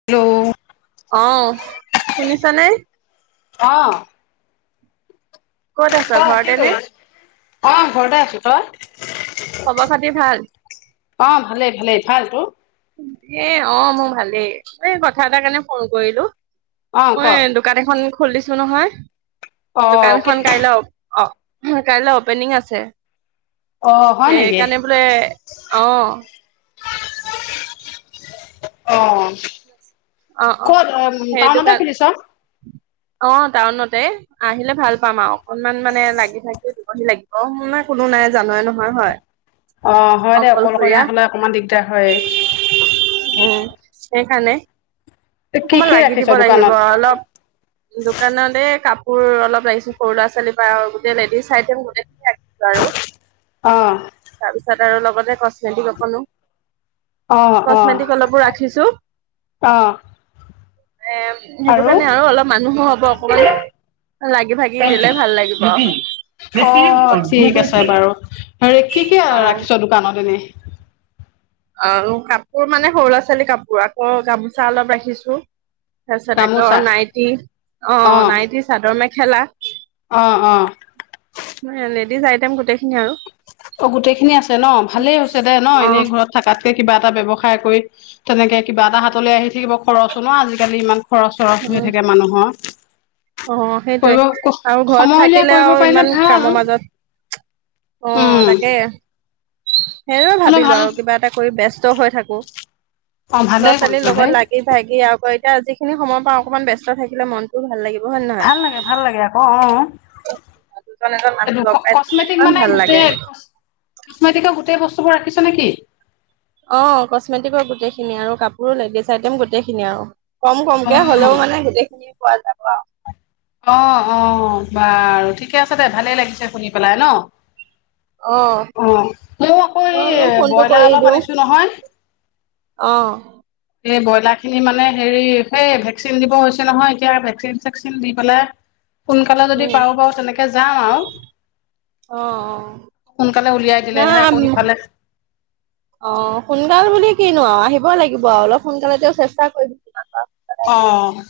Hello. অ', শুনিছানে? অ'। ক'ত আছ অই কি ঘৰতে নে? কৰি আছ? অ', ঘৰতেই আছোঁ, তই? খবৰ খাতি ভাল? অ', ভালেই ভালেই, ভাল তোৰ? এই, অ', মোৰ ভালেই, এই কথা এটা কাৰণে ফোন কৰিলো, অ ক মই দোকান এখন খুলিছো নহয়, অ দোকানখন কাইলৈ অপ অ', কাইলৈ অপেনিং আছে, অ হয় নেকি সেইকাৰণে বোলে, অ' অ' অ', অ', ক'ত উ, সেইটো টাউনতে কাৰ খুলিছ? অ' টাউনতে। আহিলে ভাল পাম আৰু, অকনমান মানে লাগি ভাগি দিব হি লাগিব‌, মোৰ মানে কোনো নাই জানয়ে নহয়, হয়। অ' হয় দে, অকলশৰীয়া হ'লে অকণমান দিগদাৰ হয়ে। উম, সেইকাৰণে। কি অকমান কি লাগি ৰাখিছ দিব লাগিব। দোকানত অলপ দোকানতে কাপোৰ অলপ লাগিছিল, সৰু ল'ৰা ছোৱালী বা গোটেই লেডিজ চাই গোটেইখিন বাৰু। অ'। তাৰপিছত আৰু লগতে কচমেটিক অকনো। অ', অ', কচমেটিক অলপো ৰাখিছো অ'। এ, হেইটো কাৰণে আৰু, অলপ মানুহো হ'ব অকমান। লাগি ভাগি দিলে ভাল লাগিব। আৰে কি কি অ', ৰাখিছ দোকানত এনেই? আহ, কাপোৰ মানে সৰু ল'ৰা ছোৱালী কাপোৰ আকৌ গামোচা অলপ ৰাখিছোঁ। তাৰপিছত আকৌ গামোচা নাইটি, অ' নাইটি, চাদৰ মেখেলা। অ', অ'। লেডিজ আইটেম গোটেইখিনি আৰু। অ' গোটেই খিনি আছে ন' ভালেই হৈছে দে ন' এনেই অ', ঘৰত থাকাতকে কিবা এটা ব্যৱসায় কৰি তেনেকে কিবা এটা হাতলে আহি থাকিব, খৰচো ন' আজিকালি ইমান খৰচ চৰচ হৈ অ'। থাকে মানুহৰ। অ সেইটোৱে কৰিব, আৰু ঘৰত সময় উলিয়াই থাকিলে কৰিব আৰু পাৰিলে ইমান ভাল। কামৰ মাজত অ' উম তাকে। সেয়ে হ'লে ভাবিলোঁ ভাল আৰু কিবা এটা কৰি ব্যস্ত হৈ থাকোঁ। অ লৰা ভালেই ছোৱালীৰ কৰিছ হেই লগত লাগি লাগি ভাগি আকৌ এতিয়া যিখিনি সময় পাওঁ অকনমান ব্যস্ত থাকিলে মন ভাল লাগিব হয় ন ভাল লাগে, ভাল লাগে আকৌ অ'। দুজন এজন মানুহ এইটো লগ লোক পাই থাকিলে কচমেটিক কিমান মানে ভাল লাগে গোটেই কচমেটিকৰ গোটেই বস্তুবোৰ ৰাখিছ নেকি? অ' কচমেটিকৰ গোটেইখিনি আৰু কাপোৰ লেডিজ আইটেম গোটেইখিনি আৰু। কম অ কমকে হ'লেও মানে গোটেইখিনি পোৱা যাব আৰু। অ', অ' বাৰু ঠিকে আছে দে, ভালেই লাগিছে শুনি পেলাই ন'। অ অ' মই আকৌ মই এই বোলো ফোনটো কৰি ব্ৰইলাৰ অলপ দিওঁ আনিছোঁ নহয়। অ'। এই ব্ৰইলাৰখিনি মানে হেৰি সেই ভেকচিন দিব হৈছে নহয়, এতিয়া ভেকচিন চেকচিন দি পেলাই সোনকালে যদি উম পাৰোঁ বাৰু তেনেকে যাম আৰু। অ', অ'। সোনকালে উলিয়াই দিলেহে আকৌ না সিফালে অ' সোনকাল বুলি কিনো আৰু, আহিবই লাগিব আৰু অলপ সোনকালে তেওঁ চেষ্টা কৰিব [unintelligible] অ'।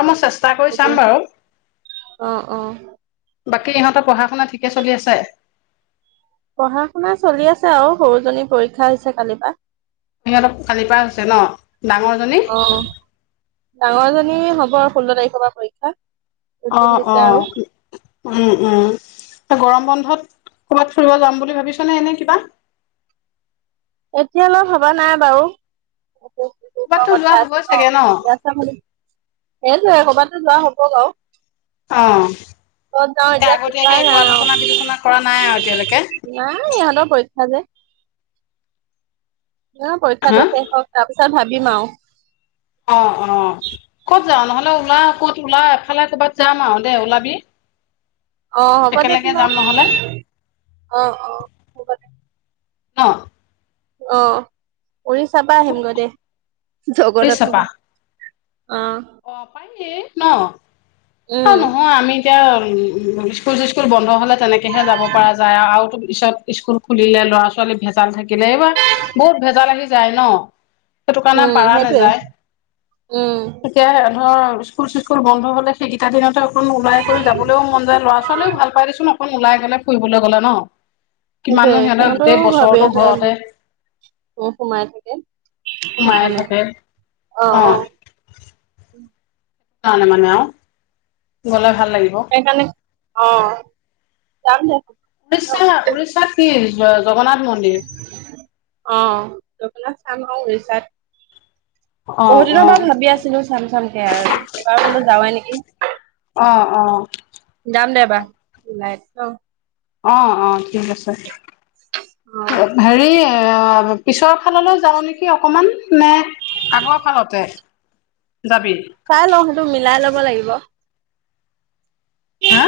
আ, মই চেষ্টা কৰি চাম বাৰু। অ অ বাকী ইহঁতৰ পঢ়া শুনা ঠিকে চলি আছে? পঢ়া শুনা চলি আছে আৰু, সৰু জনী পৰীক্ষা আহিছে কালিৰ পৰা। সিহঁতৰ কালিৰ পৰা হৈছে ন' ডাঙৰজনী? অ ডাঙৰজনী হ'ব, ষোল্ল তাৰিখৰ পৰা পৰীক্ষা। ৰুটিন অ', দিছে আৰু অ'। উম, উম, গৰম বন্ধত ক'বাত ফুৰিব যাম বুলি ভাবিছ নে এনে কিবা? এতিয়ালৈ ভবা নাই বাৰু। [unintelligible] ক'ৰবাততো যোৱা কথা হ'বই আছে ন, চাগে অ [unintelligible] সেইটোৱে কবাতটো যোৱা হব বাৰু। কত যাওঁ তাকে এতিয়া আগতীয়াকে ঠিকান একো নাই আলোচনা আৰু। বিলোচনা কৰা আৰু এতিয়ালৈকে নাই ইহঁতৰ পৰীক্ষা যে। অ', পৰীক্ষাটো হা শেষ হওক তাৰ পিছত ভাবিম আৰু। অ', অ'। ক'ত যাওঁ নহ'লে ওলা ক'ত ওলা, এফালে ক'বাত যাম আৰু দে ওলাবি। অ', হ'ব একেলগে দেচোন যাম বাৰু নহ'লে অ', অ'। হ'ব দে অ'। অ', উৰিষ্যাপা আহিম গৈ পুলিচ দে, জগন্নাথ চাপা পা। অ'। অ', পায়েই ন, উম, নহয় আমি এতিয়া স্কুল চিস্কুল বন্ধ হ'লে তেনেকৈহে যাব পৰা যায় আৰু পিছত স্কুল খুলিলে ল'ৰা ছোৱালী ভেজাল থাকিলে, এইবাৰ বহুত ভেজাল আহি যায় ন। সেইটো কাৰণে উম, পাৰা সেইটোৱে নাযায়। উম। গতিকে ধৰ স্কুল চিস্কুল বন্ধ হলে সেইকেইটা দিনতে অ', ওলাই কৰি যাবলৈও মন যায় ল'ৰা ছোৱালীও ভাল পাই দেচোন, অকন ওলাই গলে ফুৰিবলৈ গ'লে ন। সেইটোৱে কিমাননো সিহঁতে সিহঁতৰো গোটেই ভাবি বছৰতো আছে ঘৰতে [unintelligible] সোমাই থাকে সোমাই সেইকাৰণে থাকে অ', অ'। [unintelligible] মানে আৰু। গলে ভাল লাগিব। সেইকাৰণে অ', [unintelligible] উৰিষ্যা-উৰিষ্যাত কি জগনাথ মন্দিৰ? অ', জগতনাথ চাম আৰু উৰিচাত। অ বহুত দিনৰ অ পৰা ভাবি আছিলো চাম চামকে আৰু এবাৰ বোলো যাওঁৱেই নেকি। অ', অ'। যাম দে এবাৰ ওলাই, অ'। অ', অ', ঠিক আছে। অ', হেৰি পিছৰ ফাললৈ যাওঁ নেকি অকণমান নে আগৰ ফালতে যাবি? চাই লওঁ সেইটো মিলাই লব লাগিব। হা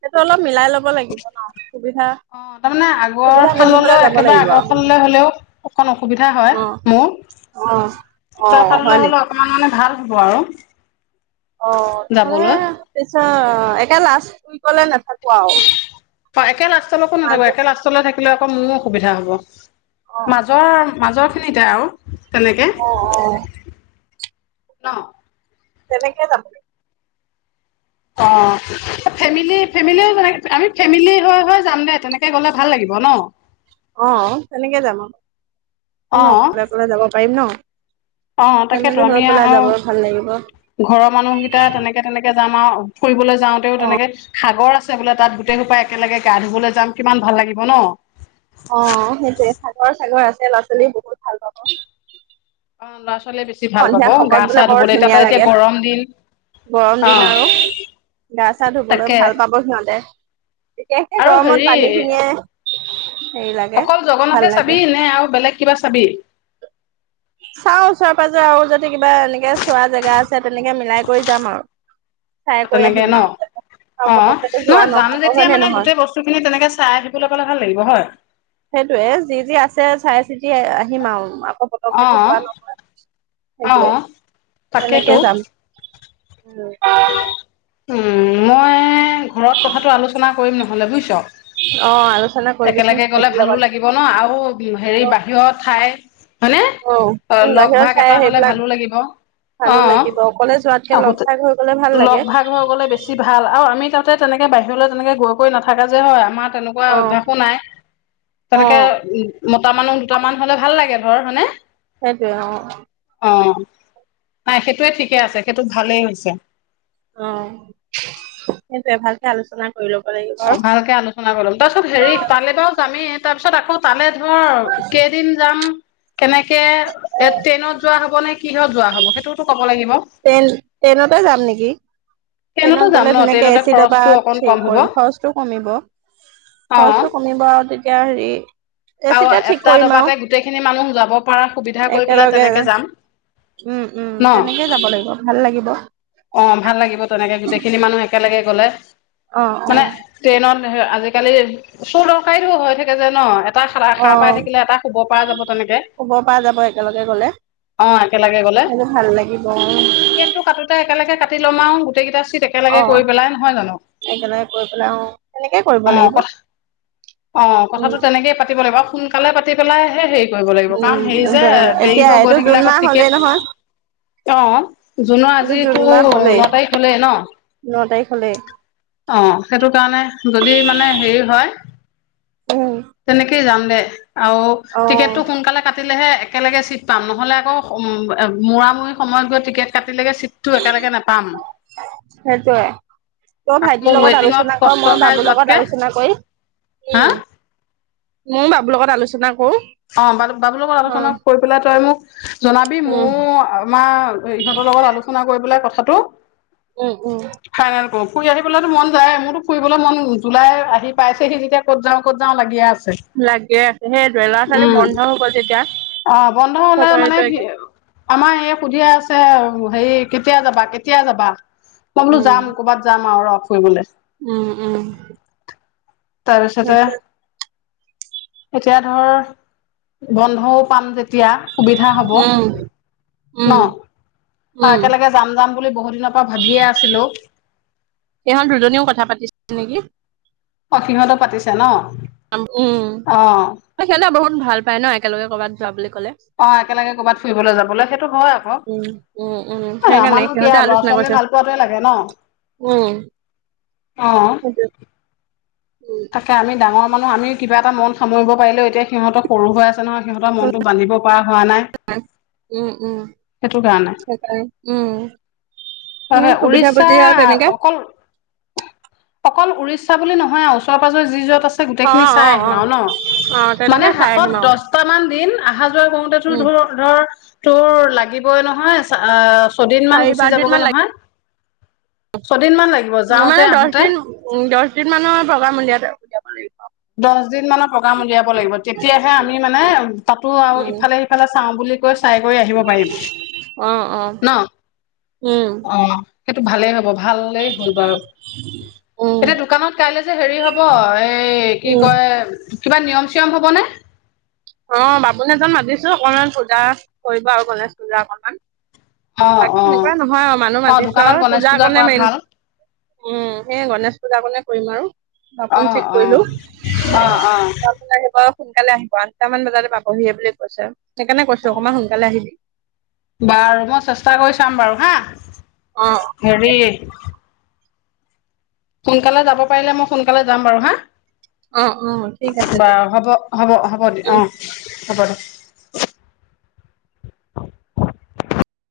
সেইটো অল মিলাই ল'ব লাগিব ন সুবিধা অ', তাৰমানে সুবিধা আগৰ বুজি পেলাই ফাললেও যাব একেবাৰে লাগিব আগৰ আৰু ফাললৈ হ'লেও অকণ অসুবিধা হয় অ'। মোৰ, অ', পিছৰ অ', হয় ফাললৈ হলেও নেকি? অকমান মানে ভাল হ'ব আৰু। অ', তে যাবলৈ পিছ একে লাষ্ট উইকলে নাথাক অ', একে লাষ্টলৈকো নাথাকো। মাজত একে লাষ্ট থাকিলে আকৌ মোৰ অসুবিধা হব। অ', মাজৰ-মাজৰ খিনিতে আৰু তেনেকে। অ', অ', ন? তেনেকে যাম অ', ফেমিলি ফেমিলিও তেনে, আমি ফেমিলি হৈ হৈ যাম দে তেনেকে গ'লে ভাল লাগিব ন। অ', তেনেকে যাম অ', অ কতনো অকলে অকলে যাব পাৰিম ন। অ তাকেতো ফেমিলি আমি ঘৰত গ'লে আৰু যাব ভাল লাগিব। ঘৰৰ মানুহকেইটা তেনেকে তেনেকে যাম আও ফুৰিবলৈ যাওঁতেও অ', তেনেকে সাগৰ আছে বোলে তাত গোটেই সোপাই একেলগে গা ধুবলে যাম কিমান ভাল লাগিব ন। অ সেইটোয়ে সাগৰ চাগৰ আছে ল'ৰা-ছোৱালী বহুত ভাল পাব। ল'ৰা-ছোৱালীয়ে বেছি ভাল পাব সন্ধিয়া গা সময়ত বোলে চা বৰ ধুবলে এতিয়া ধুনীয়া ক এতিয়া লাগে গৰম দিন। গৰম অ দিন আৰু গা চা ধুবলৈ তাকে ভাল পাব সিহঁতে। বিশেষকে আৰু গৰমত হেৰি পানী খিনিয়ে হেৰি লাগে অকল ভাল জগন্নাথে চাবি নে আৰু বেলেগ কিবা চাবি? চাও চব খুৱাই যে আও যদি কিবা এনেকে চোৱা জেগা আছে তেনেকে মিলাই কৰি যাম আৰ। তেনেকে ন আৰু অ পতককেতো যোৱা নহ যাম নহ'ব যেতিয়া হয় নে মানে নহয় গোটেই বস্ত স্তুখিনি তেনেকে চাই আহিব পালে ভাল লাগিব হয়। সেইটোৱে যি যি আছে চাই চিতি আহিম আও আকৌ অ। অ সেটোৱে তাকেইতো তেনেকে যাম। উম, মই ঘৰত কথাটো আলোচনা কৰিম নহলে বুজিছ। অ আলোচনা কৰিবিচোন একেলগে গলে ভাইটিৰ ভালো লগত লাগ গিব ন আৰু হেৰি বাহিৰৰ ঠাই হয়নে। অ উম লগ বাহিৰত ভাগ চাই এটা হলে সেইবিলাক ভালো লাগিব। অ ভালো লাগিব অকলে যোৱাকে লগ আহোতে ভাগ হৈ গলে ভাল লগ লাগে ভাগ হৈ গ'লে বেছি ভাল আৰু আমি তাতে তেনেকে বাহিৰলৈ তেনেকে গৈ কৰি নাথাকা যে হয় আমা তেনেকুৱা অ অভ্যাস অ নাই তেনেকে উ মতা মানুহ দুটামান হ'লে ভাল লাগে ধৰ হয়নে? সেটোৱে অ। অ নাই সেইটোৱে ঠিকে আছে, সেটোত ভালে হৈছে। অ সেটোয়ে ভাল। টোৱে আলোচনা কৰি ল'ব লাগিব। আৰু অ ভালকে আলোচনা কৰি লম, তাছত হেৰি তালে ত যামে। তাৰ পিছত আকৌ তালে ধৰ কেদিন যাম। কেনেকে এ ট্ৰেইনত যোৱা হ'ব নে কিহত যোৱা হ'ব সেইটোতো ক'ব লাগিব। টেল ট্ৰেইনতে যাম নেকি। ট্ৰেইনতে ট্ৰেইনত যাম গ'লে ন তেনেকে ট্ৰেইনতে এচি খৰচটো দপাত অকন চে কম হব কৰিম খৰচটো কমিব। অ খৰচটো কম মিব বাও তেতিয়া হেৰি আৰু এচিতে ঠিক এটা কৰিম আৰু ডবাতে গোটেইখিনি মানুহ যাব পৰা সুবিধা কৰি পেলাই একেলগে তেনেকে যাম। উম উম ন তেনেকেই যাব লাগিব ভাল লাগিব। অ ভাল লাগিব তেনেকে গোটেইখিনি মানুহ একেলগে গ'লে অ অ মানে ট্ৰেইনত হে আজিকালি চৌ ডকাইত হৈ থাকে যে ন। এটা শাৰা অ শাৰ পাই থাকিলে এটা শুবৰ পৰা যাব তেনেকে। শুব পৰা যাব একেলগে গলে অ একেলগে গ'লে সেইটো ভাল লাগিব অ অ', টিকেটটো কাটোতে একেলগে কাটি ল'ম আও। গোটেইকেইটা চিট একেলগে কৰি পেলাই নহয় জানো। একেলগে কৰি পেলাই অ তেনেকেই কৰিব অ লাগিব। কথা অ উম কথাটো তেনেকেই পাতিব লাগিব সোনকালে পাতি পেলাইহে সেই কৰিব লাগিব কাৰণ উম হেৰি যে দেৰি এতিয়া হয় এইটো গৈ জুন থাকিলে আক মাহ হলেই টিকেট নহয় অ জুনৰ এইটো জুন আজিতো মাহ হলেই ন তাৰিখ হ'লেই ন। ন তাৰিখ হ'লেই। অঁ সেইটো কাৰণে যদি মানে হেৰি হয়- উমঁ! তেনেকেই যাম দে আও টিকেটটো সোনকালে কাটিলেহে - একেলগে ছিট পাম নহ'লে আকৌ মূৰামূৰি সময়ত গৈ টিকেট কাটিলৈকে ছিট- টো একেলগে নেপাম। সেইটোৱে। তই আকৌ ভাইটিৰ লগত ৱেটিঙত আলোচনা কৰ কষ্ট মই খাই বাবুৰ লগত যোৱাতকে আলোচনা কৰি হা উমঁ। ময়ো বাবুৰ লগত আলোচনা কৰোঁ। অঁ বাব বাবুৰ লগত আলোচনা কৰি পেলাই তই মোক জনাবি উম মইও আমাৰ- ইহঁতৰ লগত আলোচনা কৰি পেলাই কথাটো- উমঁ উমঁ! ফাইনেল কৰো ফুৰি আহিবলৈতো মন যায় মোৰতো ফুৰিবলৈ মন জুলাই আহি পাইছেহি যেতিয়া- ক'ত যাওঁ ক'ত যাওঁ লাগিয়ে আছে। লাগিয়ে আছে সেইটোৱে ল'ৰা ছোৱালীৰ উম বন্ধও হ'ব যেতিয়া অ বন্ধ হলে মানে চবৰেতো কি একেই। আমাৰ এই সুধিয়ে আছে হেৰি কেতিয়া যাবা কেতিয়া যাবা। মই বোলো উম যাম কৰ'বাত যাম আৰু ৰ ফুৰিবলে। উমঁ উমঁ! তাৰপিছতে। এতিয়া ধৰ বন্ধও পাম যেতিয়া। সুবিধা হ'ব উম ন আৰু উম একেলগে- যাম যাম বুলি বহুত দিনৰ পৰা ভাবিয়ে আছিলো- ইহত দুজনীও কথা পাতিছিল নেকি? অঁ সিহতো পাতিছে ন। আম উমঁ অ সিহঁতে বহুত ভাল পায় ন একেলগে কৰ'বাত যোৱা বুলি ক'লে। অঁ একেলগে কৰবাত ফুৰিবলৈ যাবলৈ সেইটো হয় উম উম উম আকৌ সেইকাৰণে আমাৰনো কি আ ল'ৰা ছোৱালীয়ে ভাল। পোৱাটোৱে লাগে ন। উমঁ। অঁ। উম তাকে আমি ডাঙৰ মানুহ আমি কিবা এটা মন সামৰিব পাৰিলেও এতিয়া সিহঁতে সৰু হৈ আছে নহয়। সিহঁতৰ মনটো বান্ধিব পৰা হোৱা নাই। উমঁ উমঁ সেইটো সেইটোৱে উমঁ। হয়ঁ হয়ঁ উৰিষ্যা অকল- অকল উৰিষ্যা বুলি নহয় আৰু ওচৰে পাজৰে যি যত আছে অ গোটেইখিনি চাই অ অ আহিম আৰু ন। অ মানে তেনেকে চাই হাতত আহিম আৰু দহটা মান দিন আহা যোৱা কৰোতেতো উম ধৰক- ধৰ তোৰ লাগিবই নহয় চা আ- ছদিনমান চাৰি গুচি পাঁচ দিন যাবগৈ মান নহয় ছদিনমান লাগিব যাওঁতে আহোতে। উমঁ দহ দিন মানৰ প্ৰগ্ৰাম উলিয়াই দে যাব লাগিব। দহ দিন মানৰ প্ৰগ্ৰাম উলিয়াব লাগিব তেতিয়াহে আমি মানে তাতো আৰু উম ইফালে সিফালে চাওঁ বুলি- গৈ চাই কৰি আহিব পাৰিম অ অ ন উম অঁ। সেইটো ভালে হ'ব। ভালেই হ'ল বাৰু উম এতিয়া দোকানত কাইলে যে হেৰি হ'ব এই- উম এ কিবা নিয়ম চিয়ম হবনে? অঁ বাবুনে এজন মাতিছো অকনমান পূজা কৰিব আৰু গণেশ পূজা অকনমান। অ অ বাকী এনেকুৱা নহয় আৰু মানুহ অ মাতিছোঁ দোকানত আও গণেশ পূজা পূজাকণে কৰা মেইন। ভাল উমঁ সেয়ে গণেশ পূজা কনে কৰিম আৰু অ বাপোন ঠিক অ কৰিলোঁ। অ অ আহিব সোনকালে আহিব আঠটা মান বজাতে পাবহি বুলি কৈছে, সেইকাৰণে কৈছো অ অকণমান সোনকালে আহিবি। বাৰু মই চেষ্টা কৰি চাম বাৰু হা। অ হেৰি সোনকালে যাব পাৰিলে মই সোনকালে যাম বাৰু হা? অ অ ঠিক আছে দে বাৰু হ'ব-হ'ব-হ'ব দিয়া উম অ হ'ব দে।